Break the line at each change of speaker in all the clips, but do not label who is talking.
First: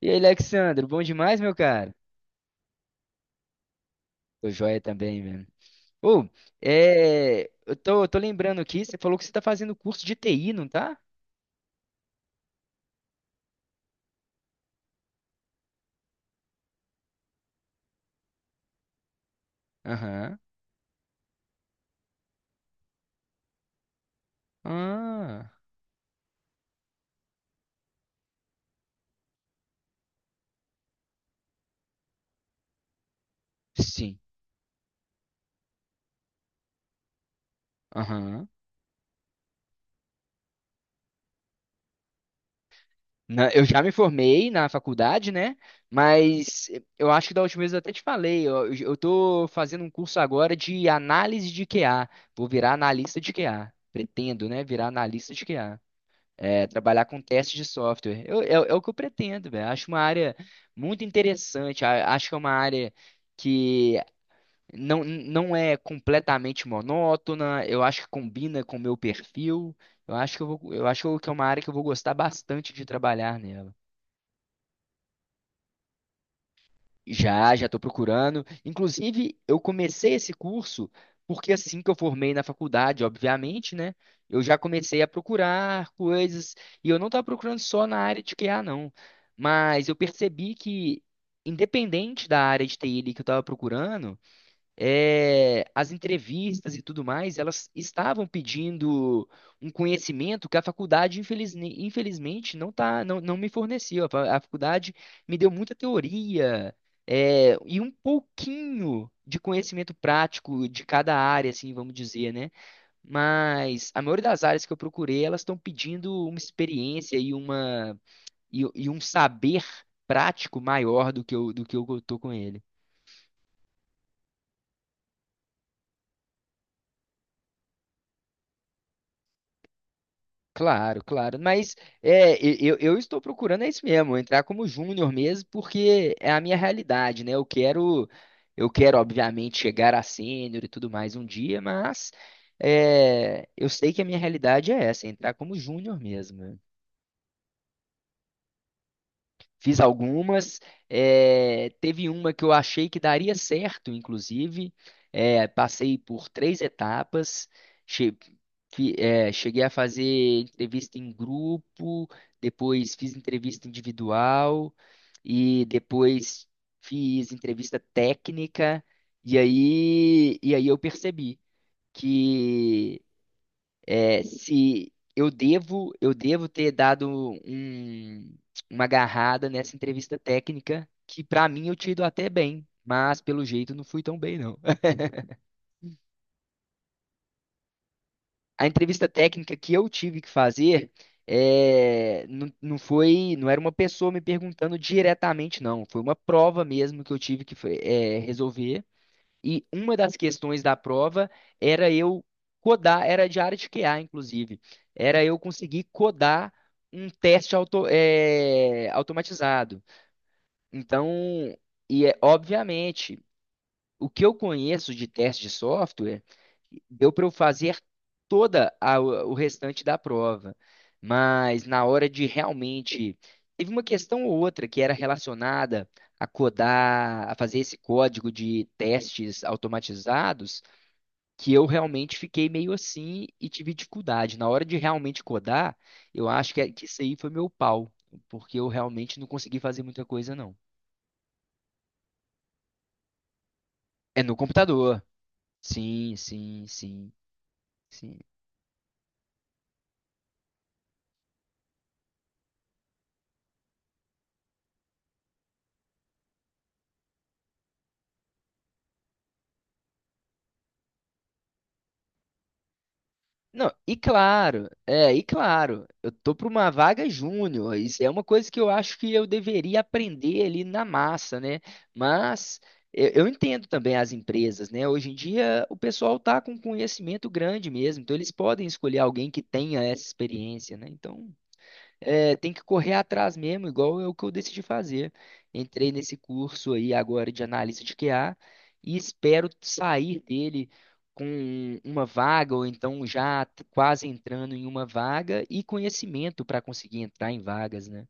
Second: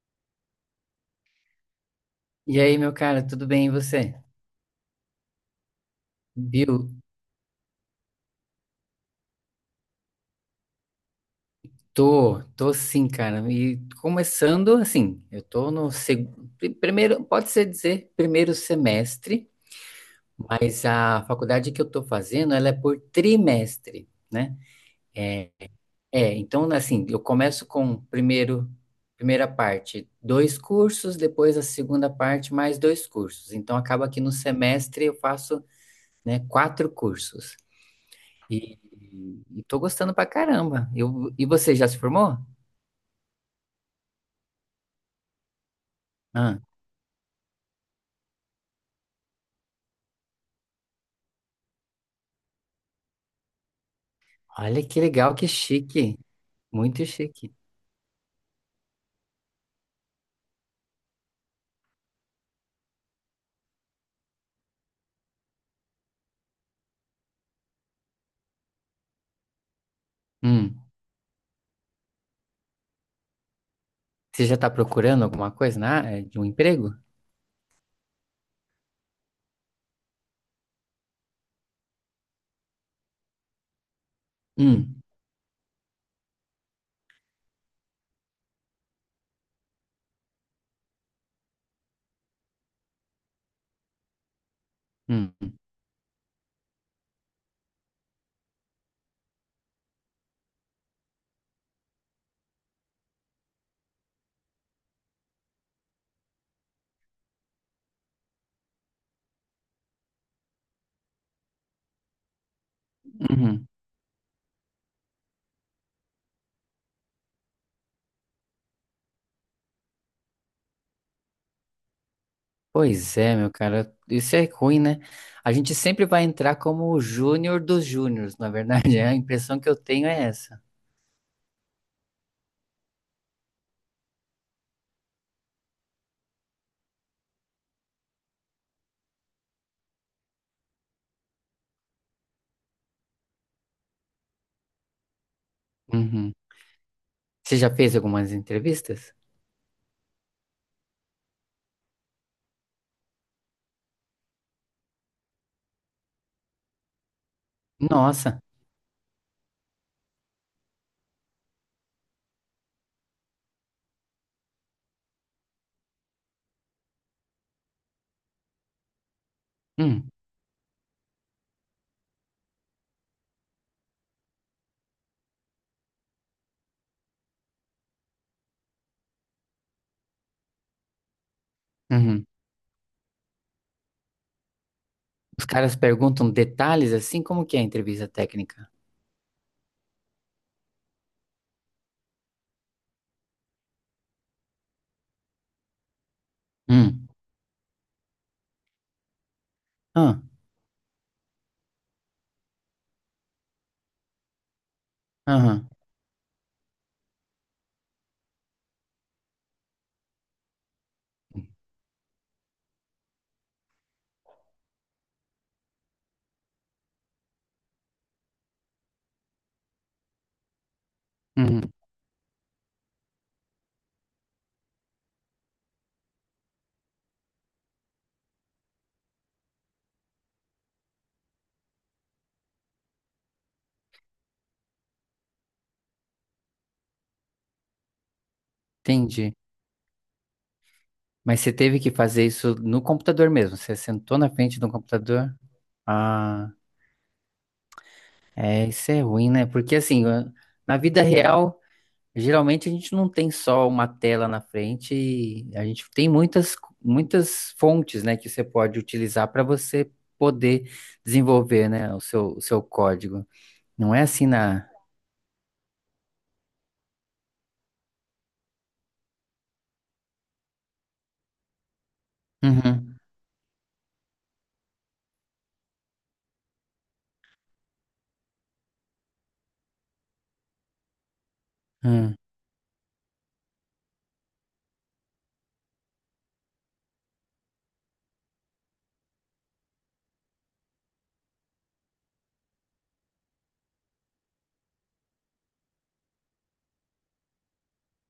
E aí, Alexandre, bom demais, meu cara?
E aí, meu cara, tudo bem e você?
Tô joia também, velho. Ô,
Bill,
eu tô lembrando aqui, você falou que você tá fazendo curso de TI, não tá?
tô sim, cara. E começando assim, eu tô no primeiro, pode ser dizer primeiro semestre,
Aham.
mas a faculdade que eu tô fazendo, ela é por trimestre, né?
Ah,
É, é, então assim, eu começo com primeiro, primeira parte, dois cursos, depois a segunda parte, mais dois cursos. Então acaba
sim.
que no semestre eu faço, né, quatro cursos.
Aham.
E, e tô gostando pra caramba. E você já se formou?
Eu já me formei na faculdade, né?
Ah,
Mas eu acho que da última vez eu até te falei, eu tô fazendo um curso agora de análise de QA. Vou virar analista de QA. Pretendo, né?
olha
Virar
que
analista
legal,
de
que
QA.
chique.
É,
Muito
trabalhar com
chique.
testes de software. É o que eu pretendo, velho. Acho uma área muito interessante. Acho que é uma área que não é completamente monótona. Eu acho que combina com o meu perfil.
Hum,
Eu acho que é uma área que eu vou gostar bastante de trabalhar nela.
Você já tá procurando alguma coisa na área de um emprego?
Já estou procurando. Inclusive, eu comecei esse curso porque assim que eu formei na faculdade, obviamente, né? Eu já comecei
Hum,
a procurar coisas e eu não estava procurando só na área de QA, não. Mas eu percebi que, independente da área de TI ali que eu estava procurando,
hum,
as entrevistas e tudo mais, elas estavam pedindo um conhecimento que a faculdade, infelizmente, não me forneceu. A faculdade me deu muita teoria, é, e um pouquinho de conhecimento prático de cada área, assim, vamos dizer, né?
uhum.
Mas a maioria das áreas que eu procurei, elas estão pedindo uma experiência e um saber prático maior do que eu tô com ele.
Pois é, meu cara, isso é ruim, né? A gente sempre vai entrar como o júnior dos júniors, na verdade, é a impressão que eu tenho é essa.
Claro, claro. Mas eu estou procurando é isso mesmo, entrar como júnior mesmo, porque é a minha realidade, né? Obviamente, chegar a sênior e tudo mais um dia, mas é, eu sei que a minha realidade é essa, entrar como júnior
Uhum.
mesmo, né?
Você já fez algumas entrevistas?
Fiz algumas. Teve uma que eu achei que daria certo, inclusive. Passei por três etapas. Che-
Nossa.
Cheguei a fazer entrevista em grupo, depois fiz entrevista individual e depois fiz entrevista técnica. E
Hum,
aí, e aí eu percebi que é, se eu devo, eu devo ter dado um- uma agarrada nessa entrevista técnica, que pra mim eu tinha ido
uhum.
até bem, mas pelo jeito não fui tão bem, não.
Os caras perguntam detalhes assim, como que é a entrevista
A
técnica?
entrevista técnica que eu tive que fazer não foi, não era uma pessoa me perguntando diretamente, não. Foi uma prova mesmo
Hum.
que eu tive que resolver. E uma das
Ah,
questões da prova era eu codar, era de área de QA, inclusive. Era eu
aham.
conseguir codar um teste automatizado. Então, obviamente, o que eu conheço de teste de software, deu para eu fazer o restante da prova, mas
Uhum,
na hora de realmente teve uma questão ou outra que era relacionada a codar, a fazer esse código de testes automatizados, que eu realmente fiquei meio assim e tive dificuldade. Na hora de realmente codar, eu acho que, que isso aí foi meu pau, porque eu realmente não
entendi.
consegui fazer muita coisa, não.
Mas você teve que fazer isso no computador mesmo? Você sentou
É
na
no
frente do
computador.
computador?
Sim,
Ah,
sim, sim. Sim.
é, isso é ruim, né? Porque assim, na vida real, geralmente a gente não tem só uma tela na frente, e a gente tem muitas, muitas fontes, né, que você pode utilizar para você poder desenvolver, né, o seu código.
Não,
Não
e
é assim na.
claro, é, e claro, eu tô para uma vaga júnior, isso é uma coisa que eu acho que eu deveria aprender ali na massa, né? Mas
Uhum,
eu, eu entendo também as empresas, né? Hoje em dia o pessoal tá com conhecimento grande mesmo, então eles podem escolher alguém que tenha essa experiência, né? Então é, tem que correr atrás mesmo, igual é o que eu decidi fazer. Entrei nesse curso aí agora de analista de QA e espero sair dele com uma vaga, ou então quase entrando em uma vaga e conhecimento para conseguir entrar em vagas, né?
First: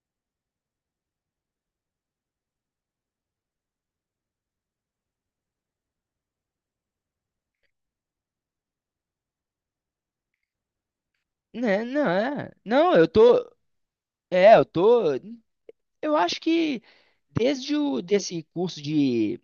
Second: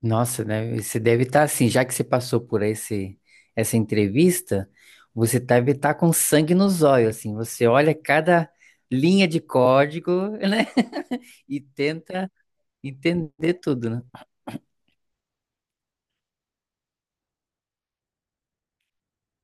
nossa, né? Você deve estar assim, já que você passou por esse, essa entrevista, você deve estar com sangue nos olhos, assim. Você olha cada linha de código, né? E
Né, não,
tenta
é. Não, eu tô.
entender tudo, né?
É, eu tô. Eu acho que desde o desse curso de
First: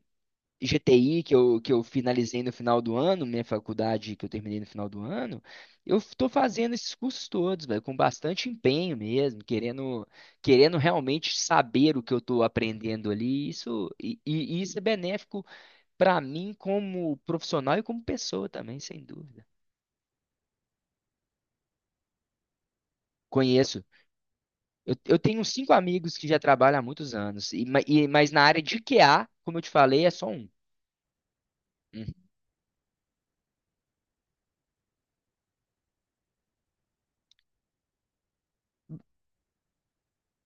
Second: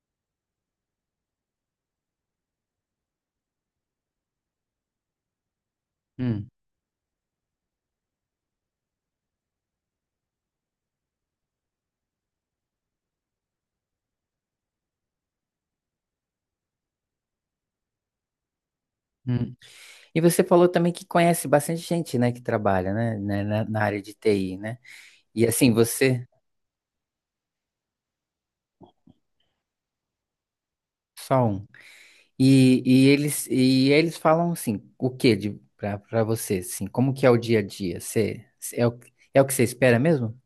GTI que eu finalizei no final do ano, minha faculdade que eu terminei no final do ano, eu estou
Hum,
fazendo esses cursos todos, velho, com bastante empenho mesmo, querendo realmente saber o que eu estou aprendendo ali. Isso, e isso é benéfico para mim como profissional e como pessoa também, sem dúvida.
hum. E você falou também que conhece bastante gente, né, que trabalha, né, na
Conheço.
área de TI, né?
Eu tenho
E
cinco
assim,
amigos
você
que já trabalham há muitos anos, mas na área de QA, como eu te falei, é só um.
só um.
Uhum.
E eles falam assim, o quê de para você, assim, como que é o dia a dia? Você é o, é o que você espera mesmo?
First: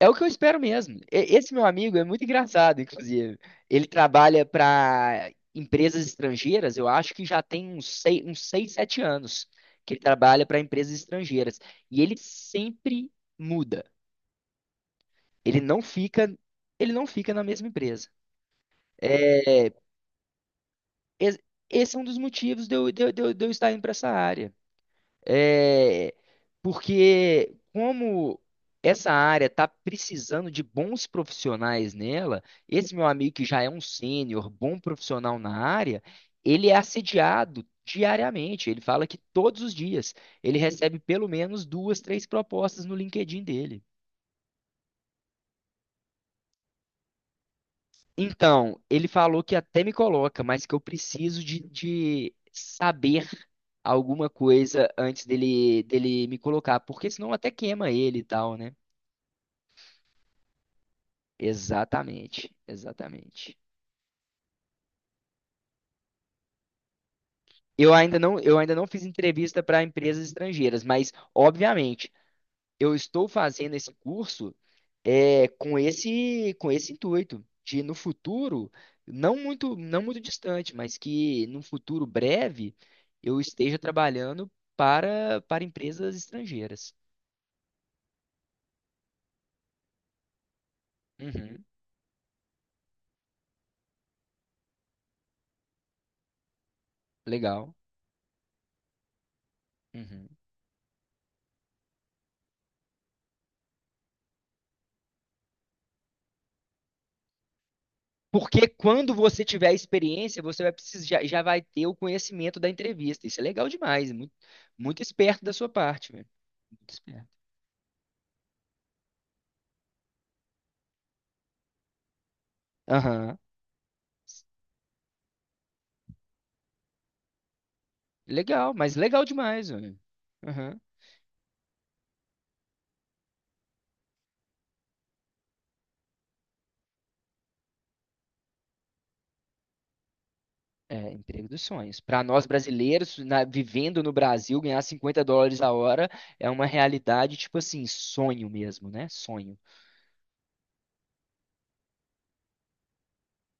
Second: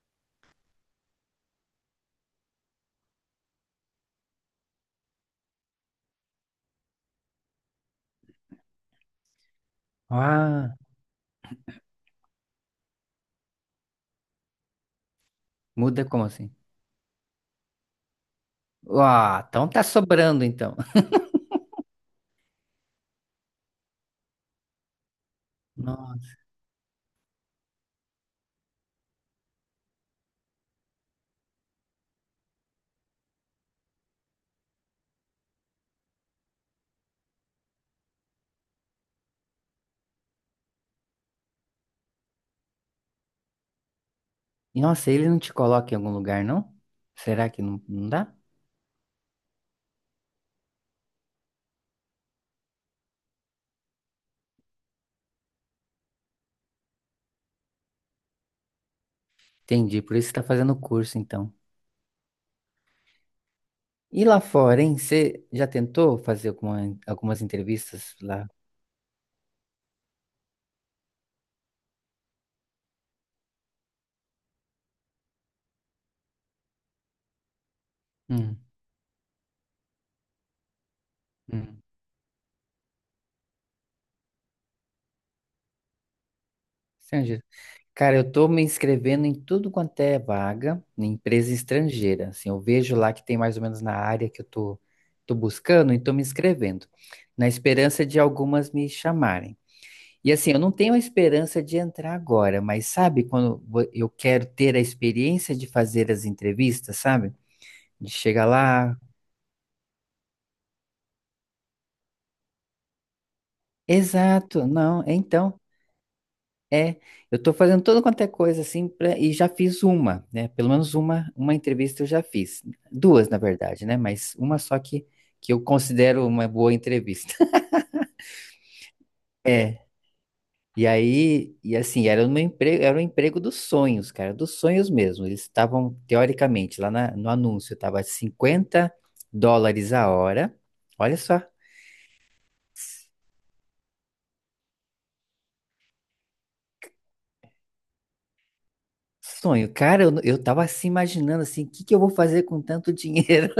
É o que eu espero mesmo. Esse meu amigo é muito engraçado, inclusive. Ele trabalha para empresas estrangeiras, eu acho que já tem uns 6, 7 anos que ele trabalha para
Ah,
empresas estrangeiras. E ele sempre muda. Ele não
muda como
fica,
assim?
ele não fica na mesma empresa.
Ah, então
É,
tá sobrando então.
es- esse é um dos motivos de eu estar indo para essa área. É,
Nossa.
porque como essa área está precisando de bons profissionais nela, esse meu amigo que já é um sênior, bom profissional na área, ele é assediado diariamente. Ele fala que todos os dias ele recebe pelo menos duas, três propostas no LinkedIn dele.
E, nossa, ele não te coloca em algum lugar, não? Será que não dá?
Então, ele falou que até me coloca, mas que eu preciso de saber alguma coisa antes dele, dele me colocar, porque senão até queima ele e tal, né?
Entendi, por isso você tá fazendo o curso então.
Exatamente, exatamente.
E lá fora, hein? Você já tentou fazer algumas
Eu
entrevistas
ainda não,
lá?
eu ainda não fiz entrevista para empresas estrangeiras, mas obviamente eu estou fazendo esse curso com esse intuito de no
Hum,
futuro, não muito distante, mas que no
hum.
futuro breve eu esteja trabalhando para empresas estrangeiras.
Estrangeiro. Cara, eu tô me inscrevendo em tudo quanto é vaga, em empresa
Uhum,
estrangeira. Assim, eu vejo lá que tem mais ou menos na área que eu tô buscando e tô me inscrevendo, na
legal.
esperança de algumas me chamarem.
Uhum.
E assim, eu não tenho a esperança de entrar agora, mas sabe quando eu quero ter a experiência de fazer as entrevistas, sabe? De chegar
Porque
lá.
quando você tiver a experiência, você vai precisar, já vai ter o conhecimento da entrevista. Isso é legal demais,
Exato,
muito
não, é
esperto da
então,
sua parte, velho. Muito
é.
esperto.
Eu tô fazendo toda quanto é coisa assim e já fiz uma, né? Pelo menos uma entrevista eu já fiz. Duas,
Aham.
na verdade, né? Mas uma só que eu considero uma boa entrevista.
Legal, mas legal demais, velho. Aham.
E aí, e assim, era um emprego dos sonhos, cara, dos sonhos mesmo. Eles estavam, teoricamente, lá no anúncio, estava 50 dólares a hora.
É,
Olha só,
emprego dos sonhos. Para nós brasileiros, vivendo no Brasil, ganhar US$ 50 a hora é uma realidade, tipo assim, sonho mesmo, né? Sonho.
sonho. Cara, eu tava assim imaginando assim, o que que eu vou fazer com tanto dinheiro,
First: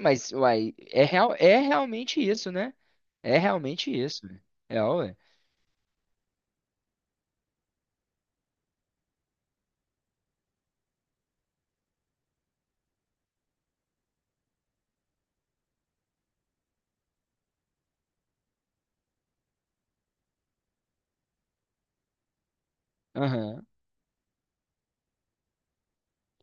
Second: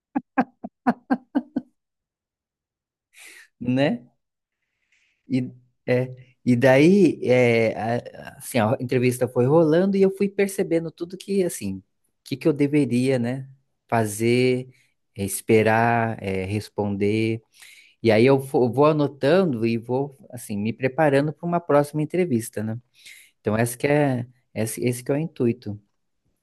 Mas, uai, real, é realmente isso, né? É realmente
né?
isso, velho. É,
E, é, e daí, é, assim, a entrevista foi rolando e eu fui percebendo tudo que, assim, o que que eu deveria, né, fazer, é, esperar, é, responder. E aí eu vou anotando e vou, assim, me preparando para uma próxima entrevista, né? Então,
ué.
esse que é, esse que é o intuito.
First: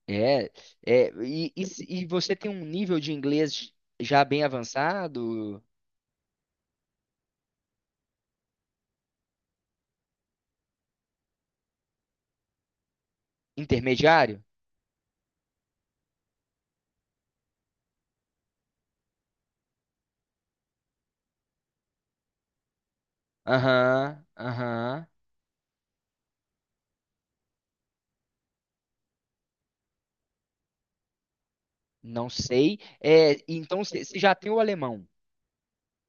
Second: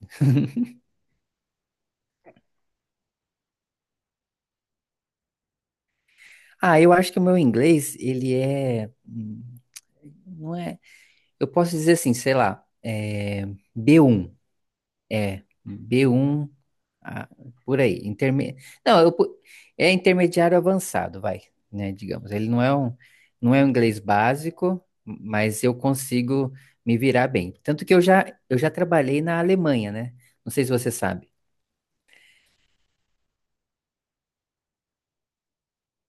É, é e, se- e você tem um nível de inglês já bem avançado,
Ah, eu acho que o meu inglês, ele é, não é, eu posso dizer assim, sei lá, é B1,
intermediário?
é, B1. Ah, por aí. Não, é intermediário avançado, vai, né? Digamos. Ele não é um inglês
Aham,
básico,
aham,
mas eu consigo me virar bem. Tanto que eu já trabalhei na Alemanha, né? Não sei se você sabe.
não sei. É, então você você já tem o alemão.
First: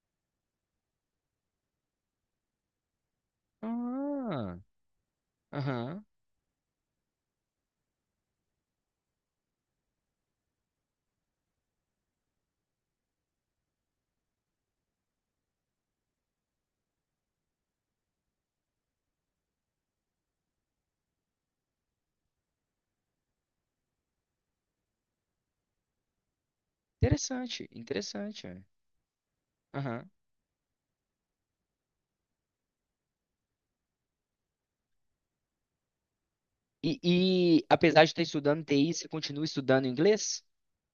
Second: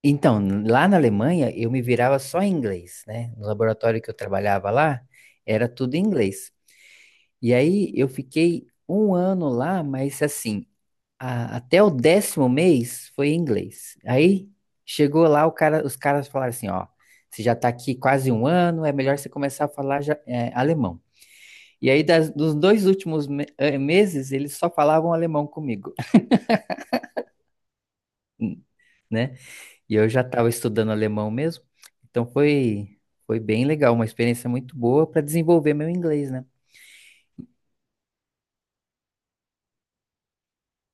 Então, lá na Alemanha, eu me virava só em inglês, né? No laboratório que eu
Ah,
trabalhava lá, era tudo em
aham,
inglês. E aí eu fiquei um ano lá, mas assim, até o 10º mês foi em inglês. Aí chegou lá, o cara, os caras falaram assim, ó, você já tá aqui quase um ano, é melhor você começar a falar alemão. E aí, dos dois últimos meses, eles só falavam alemão comigo,
interessante, interessante, é.
né? E eu
Aham.
já estava estudando alemão mesmo, então foi bem legal, uma experiência muito boa para desenvolver meu inglês, né?
E, e apesar de estar estudando TI, você continua estudando inglês?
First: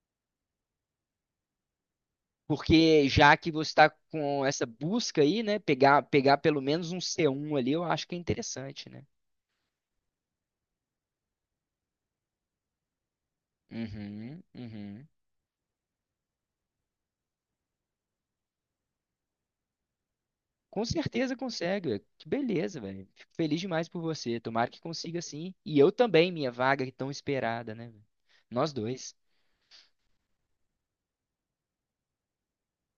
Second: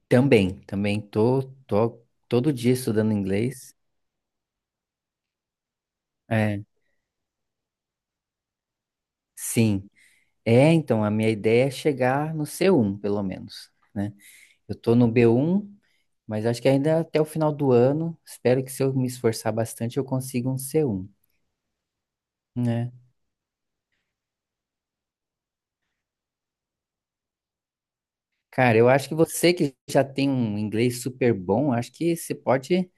Também tô todo dia
Porque
estudando
já que você
inglês.
está com essa busca aí, né, pegar pelo
É,
menos um c um ali, eu acho que é interessante, né?
sim. É, então, a minha ideia é chegar no C1, pelo menos, né?
Uhum,
Eu tô
uhum.
no B1, mas acho que ainda até o final do ano, espero que se eu me esforçar bastante, eu consiga um
Com
C1,
certeza consegue. Que beleza,
né?
velho. Fico feliz demais por você. Tomara que consiga sim. E eu também, minha vaga é tão esperada, né, velho? Nós
Cara, eu acho
dois.
que você que já tem um inglês super bom, acho que você pode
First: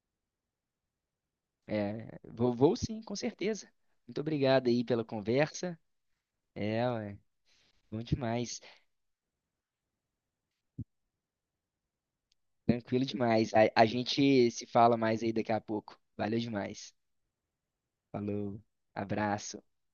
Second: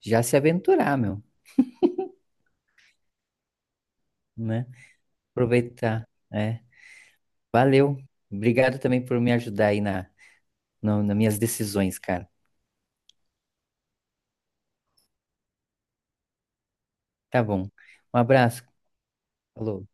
já se aventurar, meu,
É, vou sim, com certeza. Muito
né?
obrigado aí pela conversa.
Aproveitar, é.
É, ué,
Valeu.
bom demais.
Obrigado também por me ajudar aí nas minhas decisões, cara.
Tranquilo demais. A gente se fala mais aí daqui a pouco. Valeu demais.
Tá bom. Um
Falou.
abraço.
Abraço.
Falou.